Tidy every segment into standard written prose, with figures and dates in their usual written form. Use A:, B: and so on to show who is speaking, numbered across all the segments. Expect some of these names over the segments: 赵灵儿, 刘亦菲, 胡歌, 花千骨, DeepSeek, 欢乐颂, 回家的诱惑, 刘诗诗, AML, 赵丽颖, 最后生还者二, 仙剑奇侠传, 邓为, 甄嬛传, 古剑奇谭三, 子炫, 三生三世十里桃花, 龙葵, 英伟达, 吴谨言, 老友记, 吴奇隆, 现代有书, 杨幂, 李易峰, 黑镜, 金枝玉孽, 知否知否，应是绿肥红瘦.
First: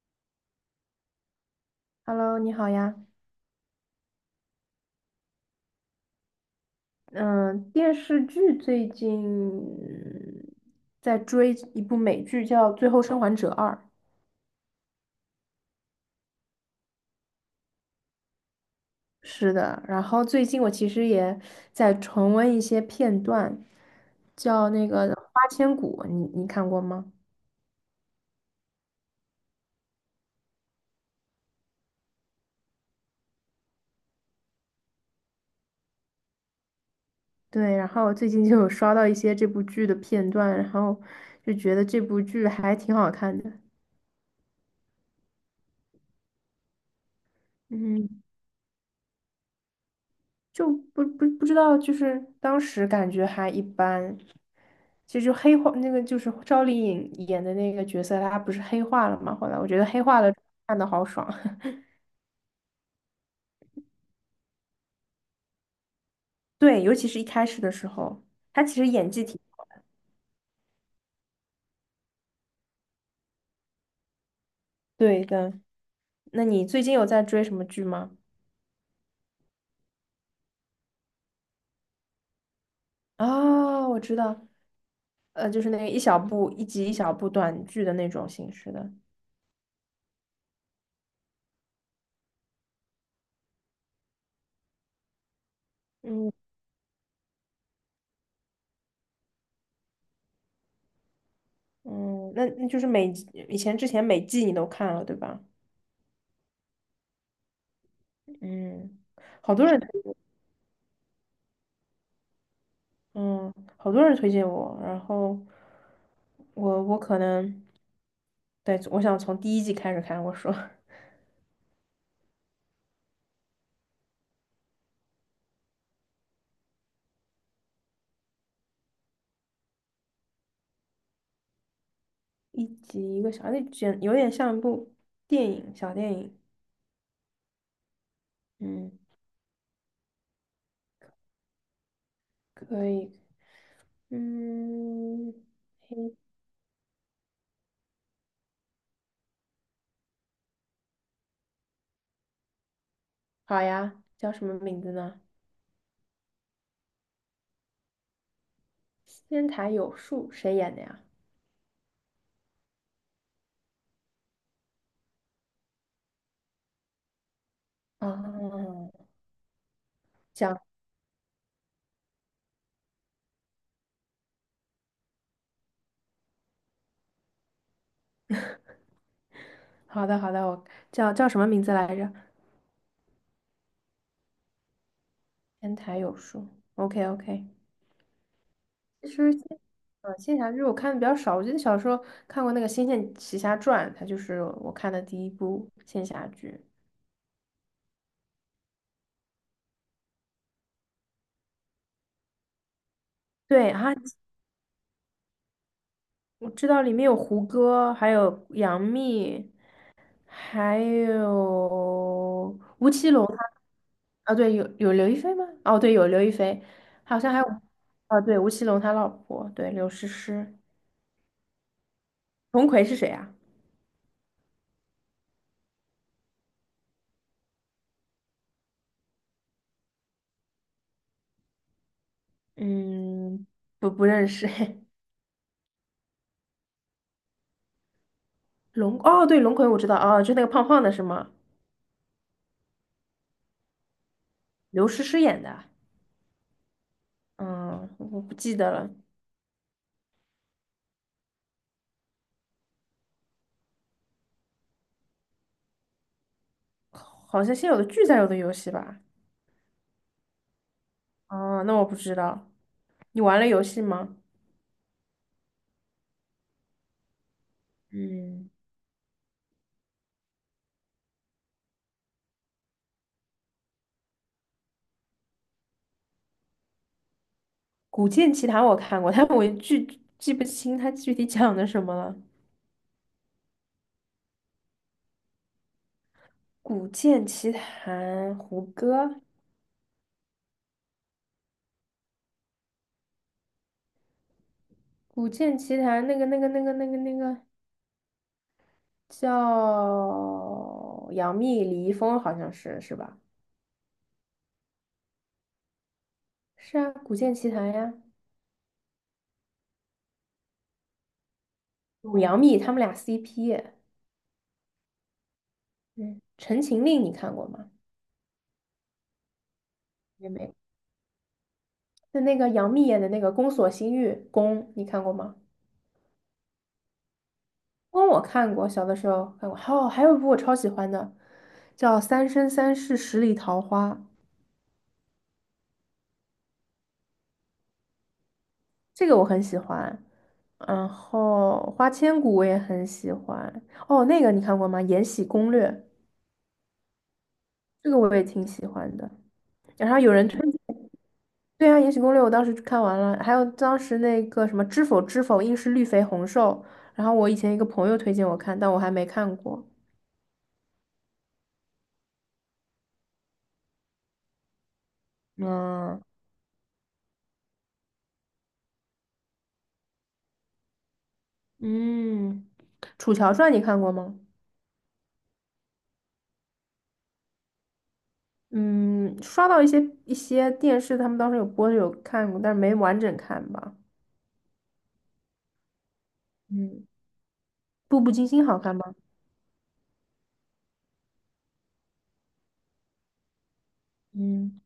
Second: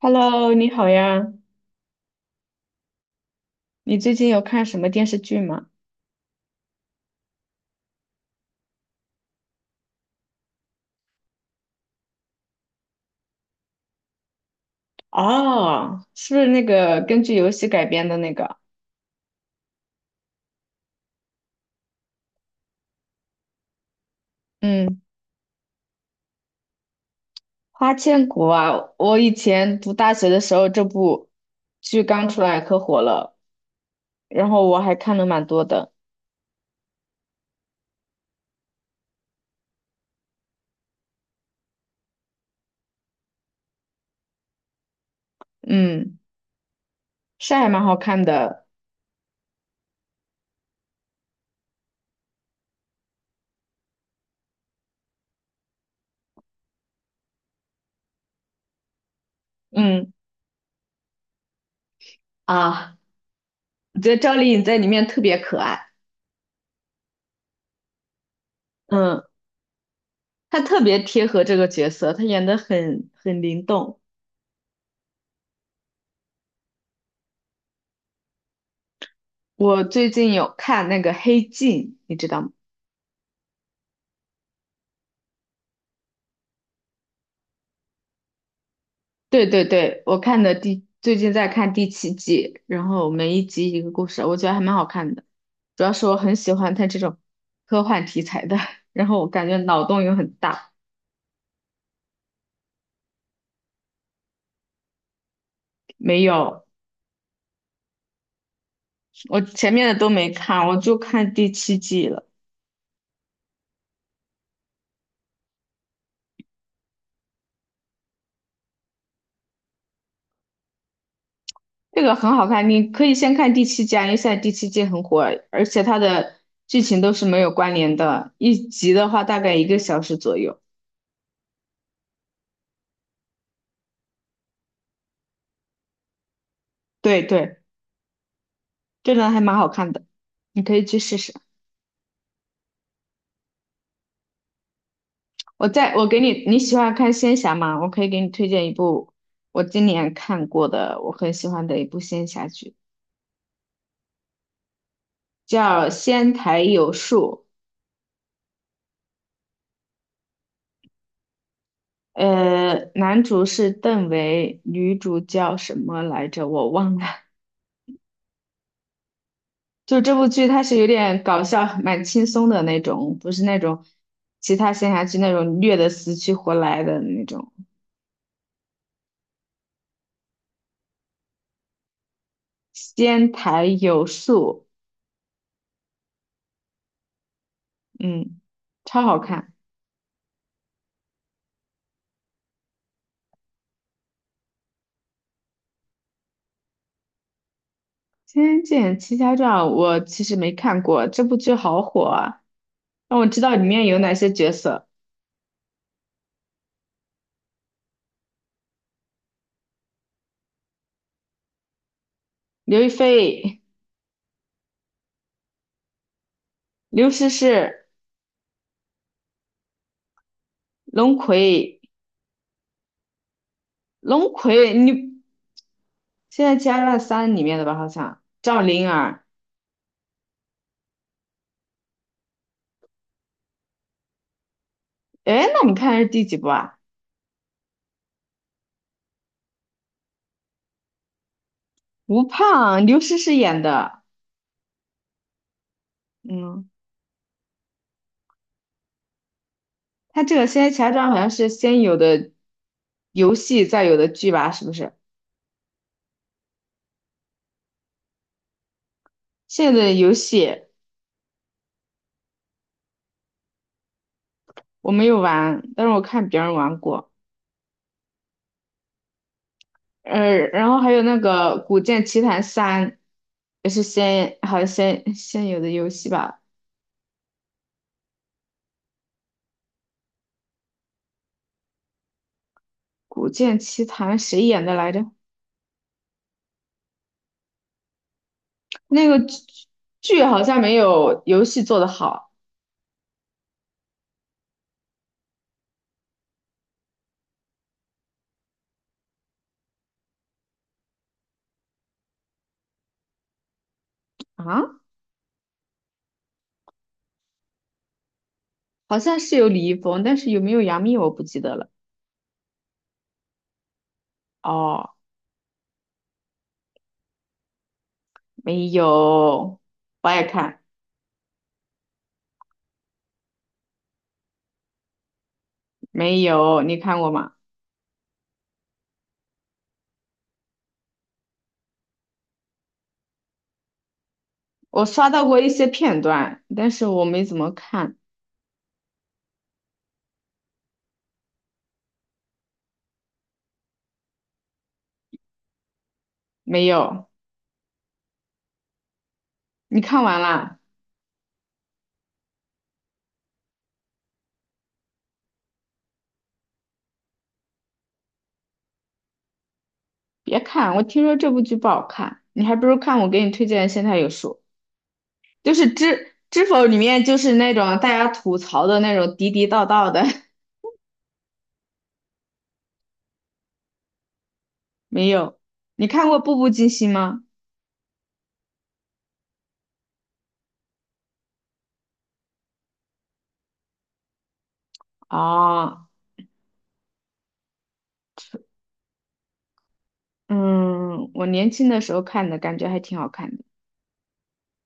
A: Hello，你好呀，
B: Hello，你好呀。
A: 你最近有看什么电视剧吗？
B: 嗯，电视剧最近在追一部美剧，叫《最后生还者二》。
A: 哦，是不是那个根据游戏改编的那个？
B: 是的，然后最近我其实也在重温一些片段，叫那
A: 嗯，
B: 个《花千骨》，你看过吗？
A: 《花千骨》啊，我以前读大学的时候，这部剧刚出来可火了，然后我还看了蛮多的，
B: 对，然后最近就有刷到一些这部剧的片段，然后就觉得这部剧还挺好看的。
A: 嗯，是还蛮好
B: 嗯。
A: 看的，
B: 就不知道，就是当时感觉还一般。其实就黑化那个就是赵丽颖演的那个角色，她不是黑化了吗？后来我觉得黑
A: 嗯，
B: 化了看的好爽，
A: 啊，我觉得赵丽颖在里面特别可爱，
B: 对，尤其是一开始的时候，她其实演
A: 嗯，
B: 技挺
A: 她特别贴合这个角色，她演的很灵动。
B: 对的。那你最近有在追什么剧吗？
A: 我最近有看那个《黑镜》，你知道吗？
B: 哦，我知道，就是那个一小部一集一小部短剧的那种形式的。
A: 对对对，我看的第最近在看第七季，然后每一集一个故事，我觉得还蛮好看的。主要是我
B: 嗯
A: 很喜欢它这种科幻题材的，然后我感觉脑洞又很大。
B: 嗯，那就是每集以前之前每季你都看了对吧？
A: 没有，
B: 嗯，
A: 我
B: 好多
A: 前
B: 人。
A: 面的都没看，我就看第七季了。
B: 嗯，好多人推荐我，然后我可能，对，我想从第一季开始看。我说
A: 这个很好看，你可以先看第七季啊，因为现在第七季很火，而且它的剧情都是没有关联的，一集的话大概一个小时左右。
B: 一集一个小，那简有点像一部电影，小电影。
A: 对对，
B: 嗯，
A: 这个还蛮好看的，你可以去试试。
B: 可以，嗯，
A: 我在我
B: 嘿
A: 给你，你喜欢看仙侠吗？我可以给你推荐一部我今年看过的，我很喜欢的一部仙侠剧，
B: 好呀，叫什么名字呢？
A: 叫《仙台有树》。
B: 仙台有树，谁演的呀？
A: 男主是邓为，女主叫什么来着？我忘了。
B: 哦，
A: 就这部剧，
B: 讲，
A: 它是有点搞笑，蛮轻松的那种，不是那种其他仙侠剧那种虐的死去活来的那种。
B: 好的好的，我叫什么名字来着？
A: 仙台有树，
B: 仙台有树，OK OK。
A: 嗯，超
B: 其
A: 好
B: 实仙，
A: 看。
B: 仙侠剧我看的比较少。我记得小时候看过那个《仙剑奇侠传》，它就是我看的第一部仙侠剧。
A: 《仙剑奇侠传》我其实没看过，这部剧好火啊！让我知道里
B: 对
A: 面
B: 啊，
A: 有哪些角色：
B: 我知道里面有胡歌，还有杨幂，还有
A: 刘亦
B: 吴奇隆他
A: 菲、
B: 啊，对，有刘亦菲吗？哦，对，有刘亦菲，
A: 刘
B: 好
A: 诗
B: 像还有，
A: 诗、
B: 啊，对，吴奇隆他老婆，对，刘诗诗。
A: 龙葵、
B: 龙葵是谁啊？
A: 龙葵，你现在《仙剑奇侠传三》里面的吧？好像赵灵儿。
B: 嗯，不认识。
A: 哎，那我们看的是第几部啊？
B: 龙，哦，对，龙葵我知道，哦，就那个胖胖的是吗？
A: 吴胖，刘诗诗演的。
B: 刘诗诗演的，
A: 嗯，
B: 嗯，我不记得了，
A: 他这个《仙剑奇侠传》好像是先有的游戏，再有的剧吧？是不是？
B: 好像先有的剧才有的游戏吧？
A: 现在的游戏
B: 啊，那我不知道，你玩了游戏吗？
A: 我没有玩，但是我看别人玩过。
B: 嗯，
A: 然后还有那个《古剑奇谭三》，也是先好像先有的游戏吧，
B: 《古剑奇谭》我看过，但我具记不清它具体讲的什么了。
A: 《古剑奇谭》谁演的来着？
B: 《古剑奇谭》胡
A: 那个
B: 歌，
A: 剧好像没有游戏做的好
B: 《古剑奇谭》那个叫杨幂、李易峰，好像是吧？
A: 啊，
B: 是啊，《古剑奇谭》呀，
A: 好像是有李易峰，但是有没有杨幂我不记得了。
B: 有杨幂他们俩 CP。
A: 哦，
B: 嗯，《陈情令》你看过吗？
A: 没有，我爱
B: 也没。
A: 看，
B: 就那个杨幂演的那个《宫锁心玉》，宫你看过吗？
A: 没有，你看过吗？
B: 宫我看过，小的时候看过。还有一部我超喜欢的，叫《三生三世十里桃花》，
A: 我刷到过一些片段，但是我没怎么看，
B: 这个我很喜欢。然后《花千骨》我也很喜欢。哦，那个你看过吗？《延禧攻略》
A: 没有，
B: 这个我也挺喜欢的。
A: 你
B: 然后
A: 看
B: 有
A: 完
B: 人推，
A: 啦？
B: 对啊，《延禧攻略》我当时看完了，还有当时那个什么《知否知否，应是绿肥红瘦》，然后我以前一个朋友推荐我看，但我还没看过。
A: 别看，我听说这部剧不好看，你还不如看我给你推荐的《现代有书》，就是
B: 嗯。
A: 知否里面就是那种大家吐槽的那种地地道道的，
B: 嗯，《楚乔传》你看过吗？
A: 没有。你看过《步步惊心》吗？
B: 嗯，刷到一些电视，他们当时有播的有看过，但是没完整看吧。
A: 哦，
B: 嗯，《步步惊心》好看吗？
A: 嗯，我年轻的时候看的，感觉还挺好看的
B: 嗯，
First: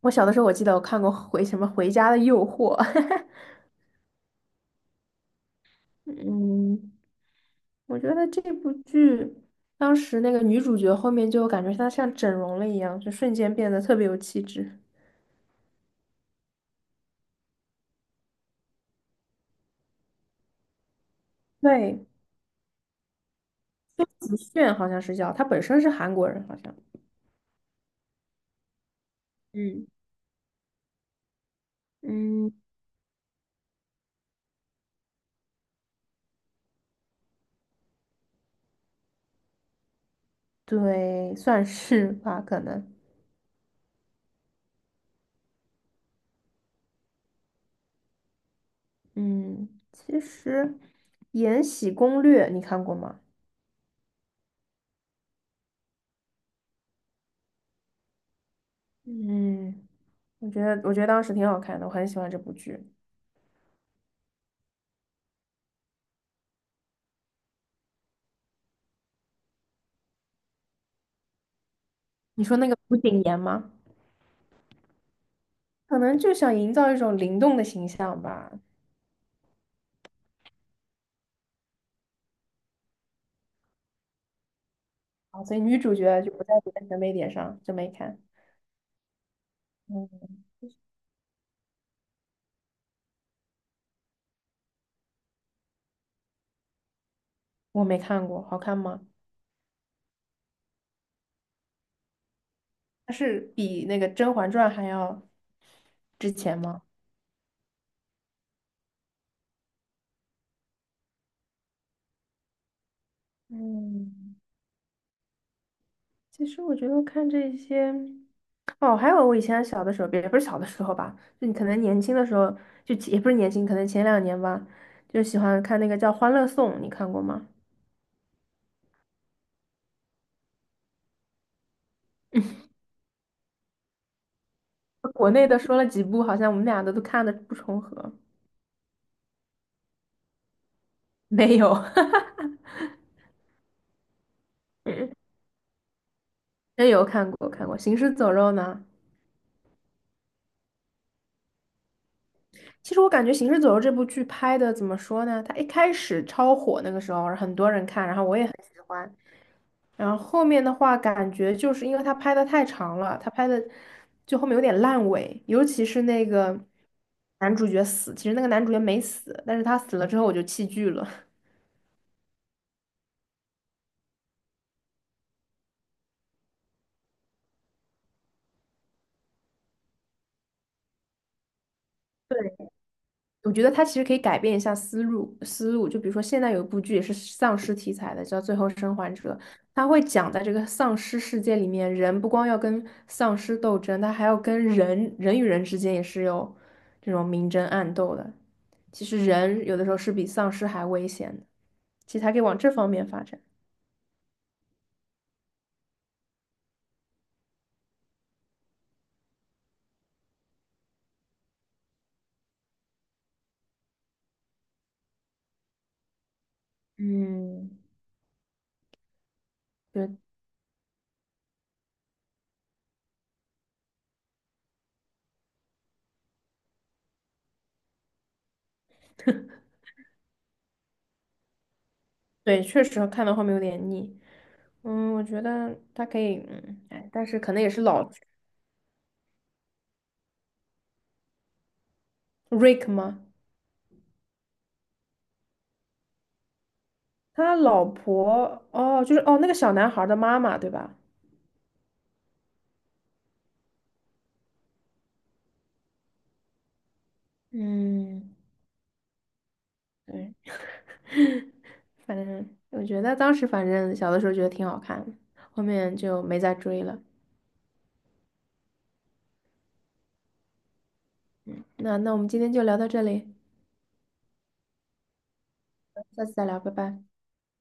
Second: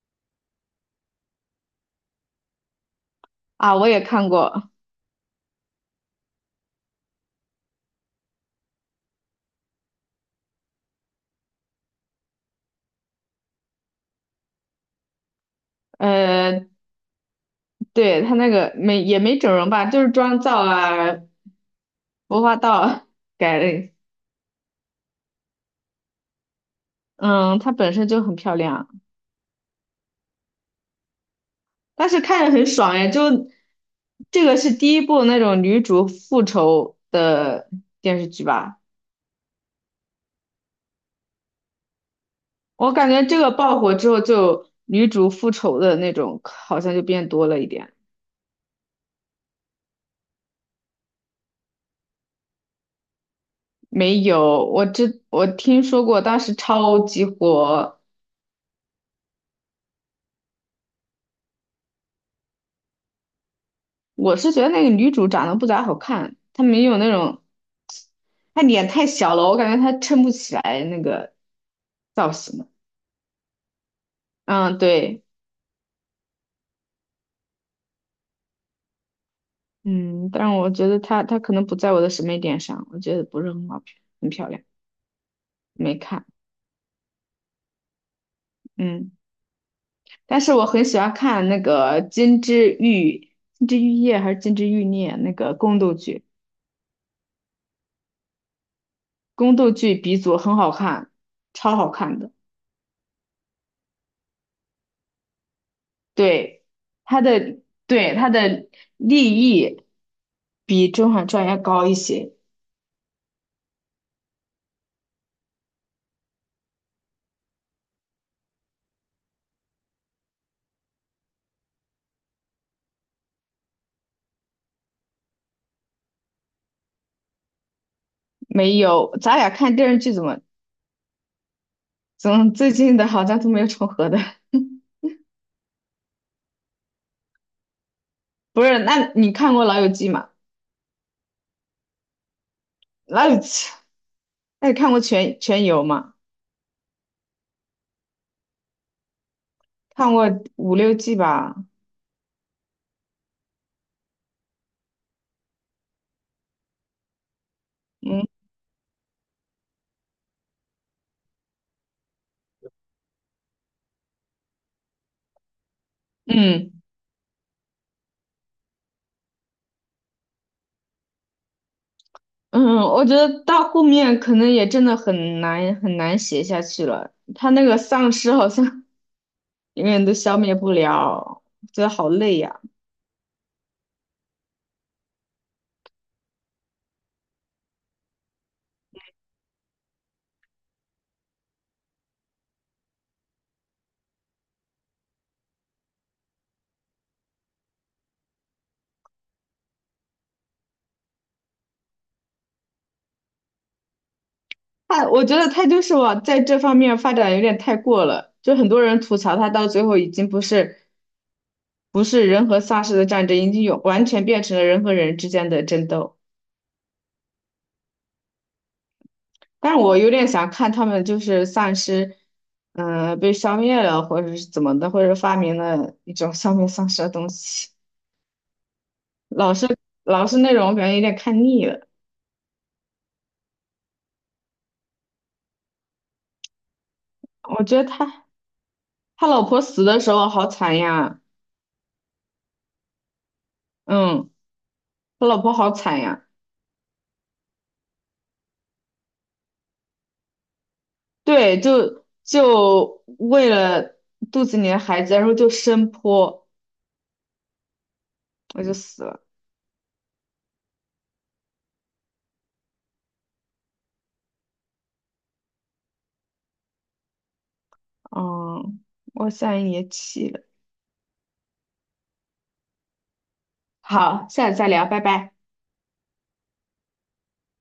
B: 我小的时候我记得我看过回什么《回家的诱惑》
A: 啊，我也看过。
B: 嗯，我觉得这部剧当时那个女主角后面就感觉她像整容了一样，就瞬间变得特别有气质。
A: 呃，对，他那个没也没整容吧，就是妆造啊、
B: 对，
A: 服化道啊改了。
B: 子炫好像是叫，她本身是韩国人，好像。
A: 嗯，她本身就很漂亮啊。
B: 嗯。
A: 但是看着
B: 嗯，
A: 很爽哎，就这个是第一部那种女主复仇的电视剧吧？
B: 对，算是吧，可能。
A: 我感觉这个爆火之后，就女主复仇的那种好像就变多了一点。
B: 嗯，其实《延禧攻略》你看过吗？
A: 没有，我知我听说过，当时超级火。
B: 嗯，我觉得当时挺好看的，我很喜欢这部剧。
A: 我是觉得那个女主长得不咋好看，她没有那种，她脸太小了，我感觉她撑不起来那个造
B: 你说那
A: 型。
B: 个吴谨言吗？
A: 嗯，对。
B: 可能就想营造一种灵动的形象吧。
A: 嗯，但我觉得它可能不在我的审美点上，我觉得不是很好，很漂亮，
B: 啊，所以女
A: 没
B: 主角
A: 看。
B: 就不在别的审美点上，就没看。
A: 嗯，但
B: 嗯，
A: 是我很喜欢看那个《金枝玉金枝玉叶》还是《金枝玉孽》那个宫斗剧，
B: 我没看过，好看吗？
A: 宫斗剧鼻祖，很好看，超好看的。
B: 它是比那个《甄嬛传》还要值钱
A: 对，
B: 吗？
A: 它的对它的立意比《甄嬛传》要高一些。
B: 嗯其实我觉得看这些，哦，还有我以前小的时候，也不是小的时候吧，就你可能年轻的时候，就也不是年轻，可能前两年吧，就喜欢看那个叫《欢乐颂》，你看过吗？
A: 没有，咱俩看电视剧怎么怎么 最近的好像都没有重合的。
B: 国内的说了几部，好像我们俩的都看的不重合。
A: 不是，那你看过《老友记》吗？
B: 没有，
A: 那那你看过全游吗？
B: 真有看过看过《行尸走肉》呢。
A: 看过五六季吧。
B: 其实我感觉《行尸走肉》这部剧拍的怎么说呢？它一开始超火那个时候，很多人看，然后
A: 嗯
B: 我也很喜欢。然后后面的话，感觉就是因为他拍的太长了，他拍的就后面有点烂尾，尤其是那个
A: 嗯
B: 男主角死，其实那个男主角没死，但是他死了之后我就弃剧了。
A: 嗯，我觉得到后面可能也真的很难很难写下去了。他那个丧尸好像 永远都消灭不了，觉得好累呀、
B: 对。我觉得它其实可以改变一下思路，就比如说现在有一部剧也是丧尸题材的，叫《最后生还者》，它会讲在这个丧尸世界里面，人不光要跟丧尸斗争，他还要跟人人与人之间也是有这种明争暗斗的。其实人有的时候是比丧尸还危险的，其实还可以往这方面发展。
A: 他我觉得他就是往在这方面发展有点太过了，就很多人吐槽他到最后已经不是不是人和丧尸的战争，已经有完全变成了人和人之间的争斗。
B: 嗯，
A: 但是我有
B: 对
A: 点想看他们就是丧尸，嗯、被消灭了，或者是怎么的，或者发明了一种消灭丧尸的东西。老是老是那种，我感觉有点看腻了。
B: 对，确实看到后面有点腻。嗯，我觉得它可以，嗯，哎，但是可
A: 我
B: 能也
A: 觉
B: 是
A: 得
B: 老
A: 他老婆死的时候好惨呀，
B: Rick 吗？
A: 嗯，他老婆好惨呀，
B: 他老婆哦，就是哦那个小男孩儿的妈妈对吧？
A: 对，就为了肚子里的孩子，然后就生泼，
B: 嗯，
A: 我就死了。
B: 对，反正我觉得当时反正小的时候觉得挺好看的后面就没再追了。
A: 嗯，我现在也气了。
B: 那我们今天就聊到这里，
A: 好，下次再聊，拜拜。
B: 下次再聊，拜拜。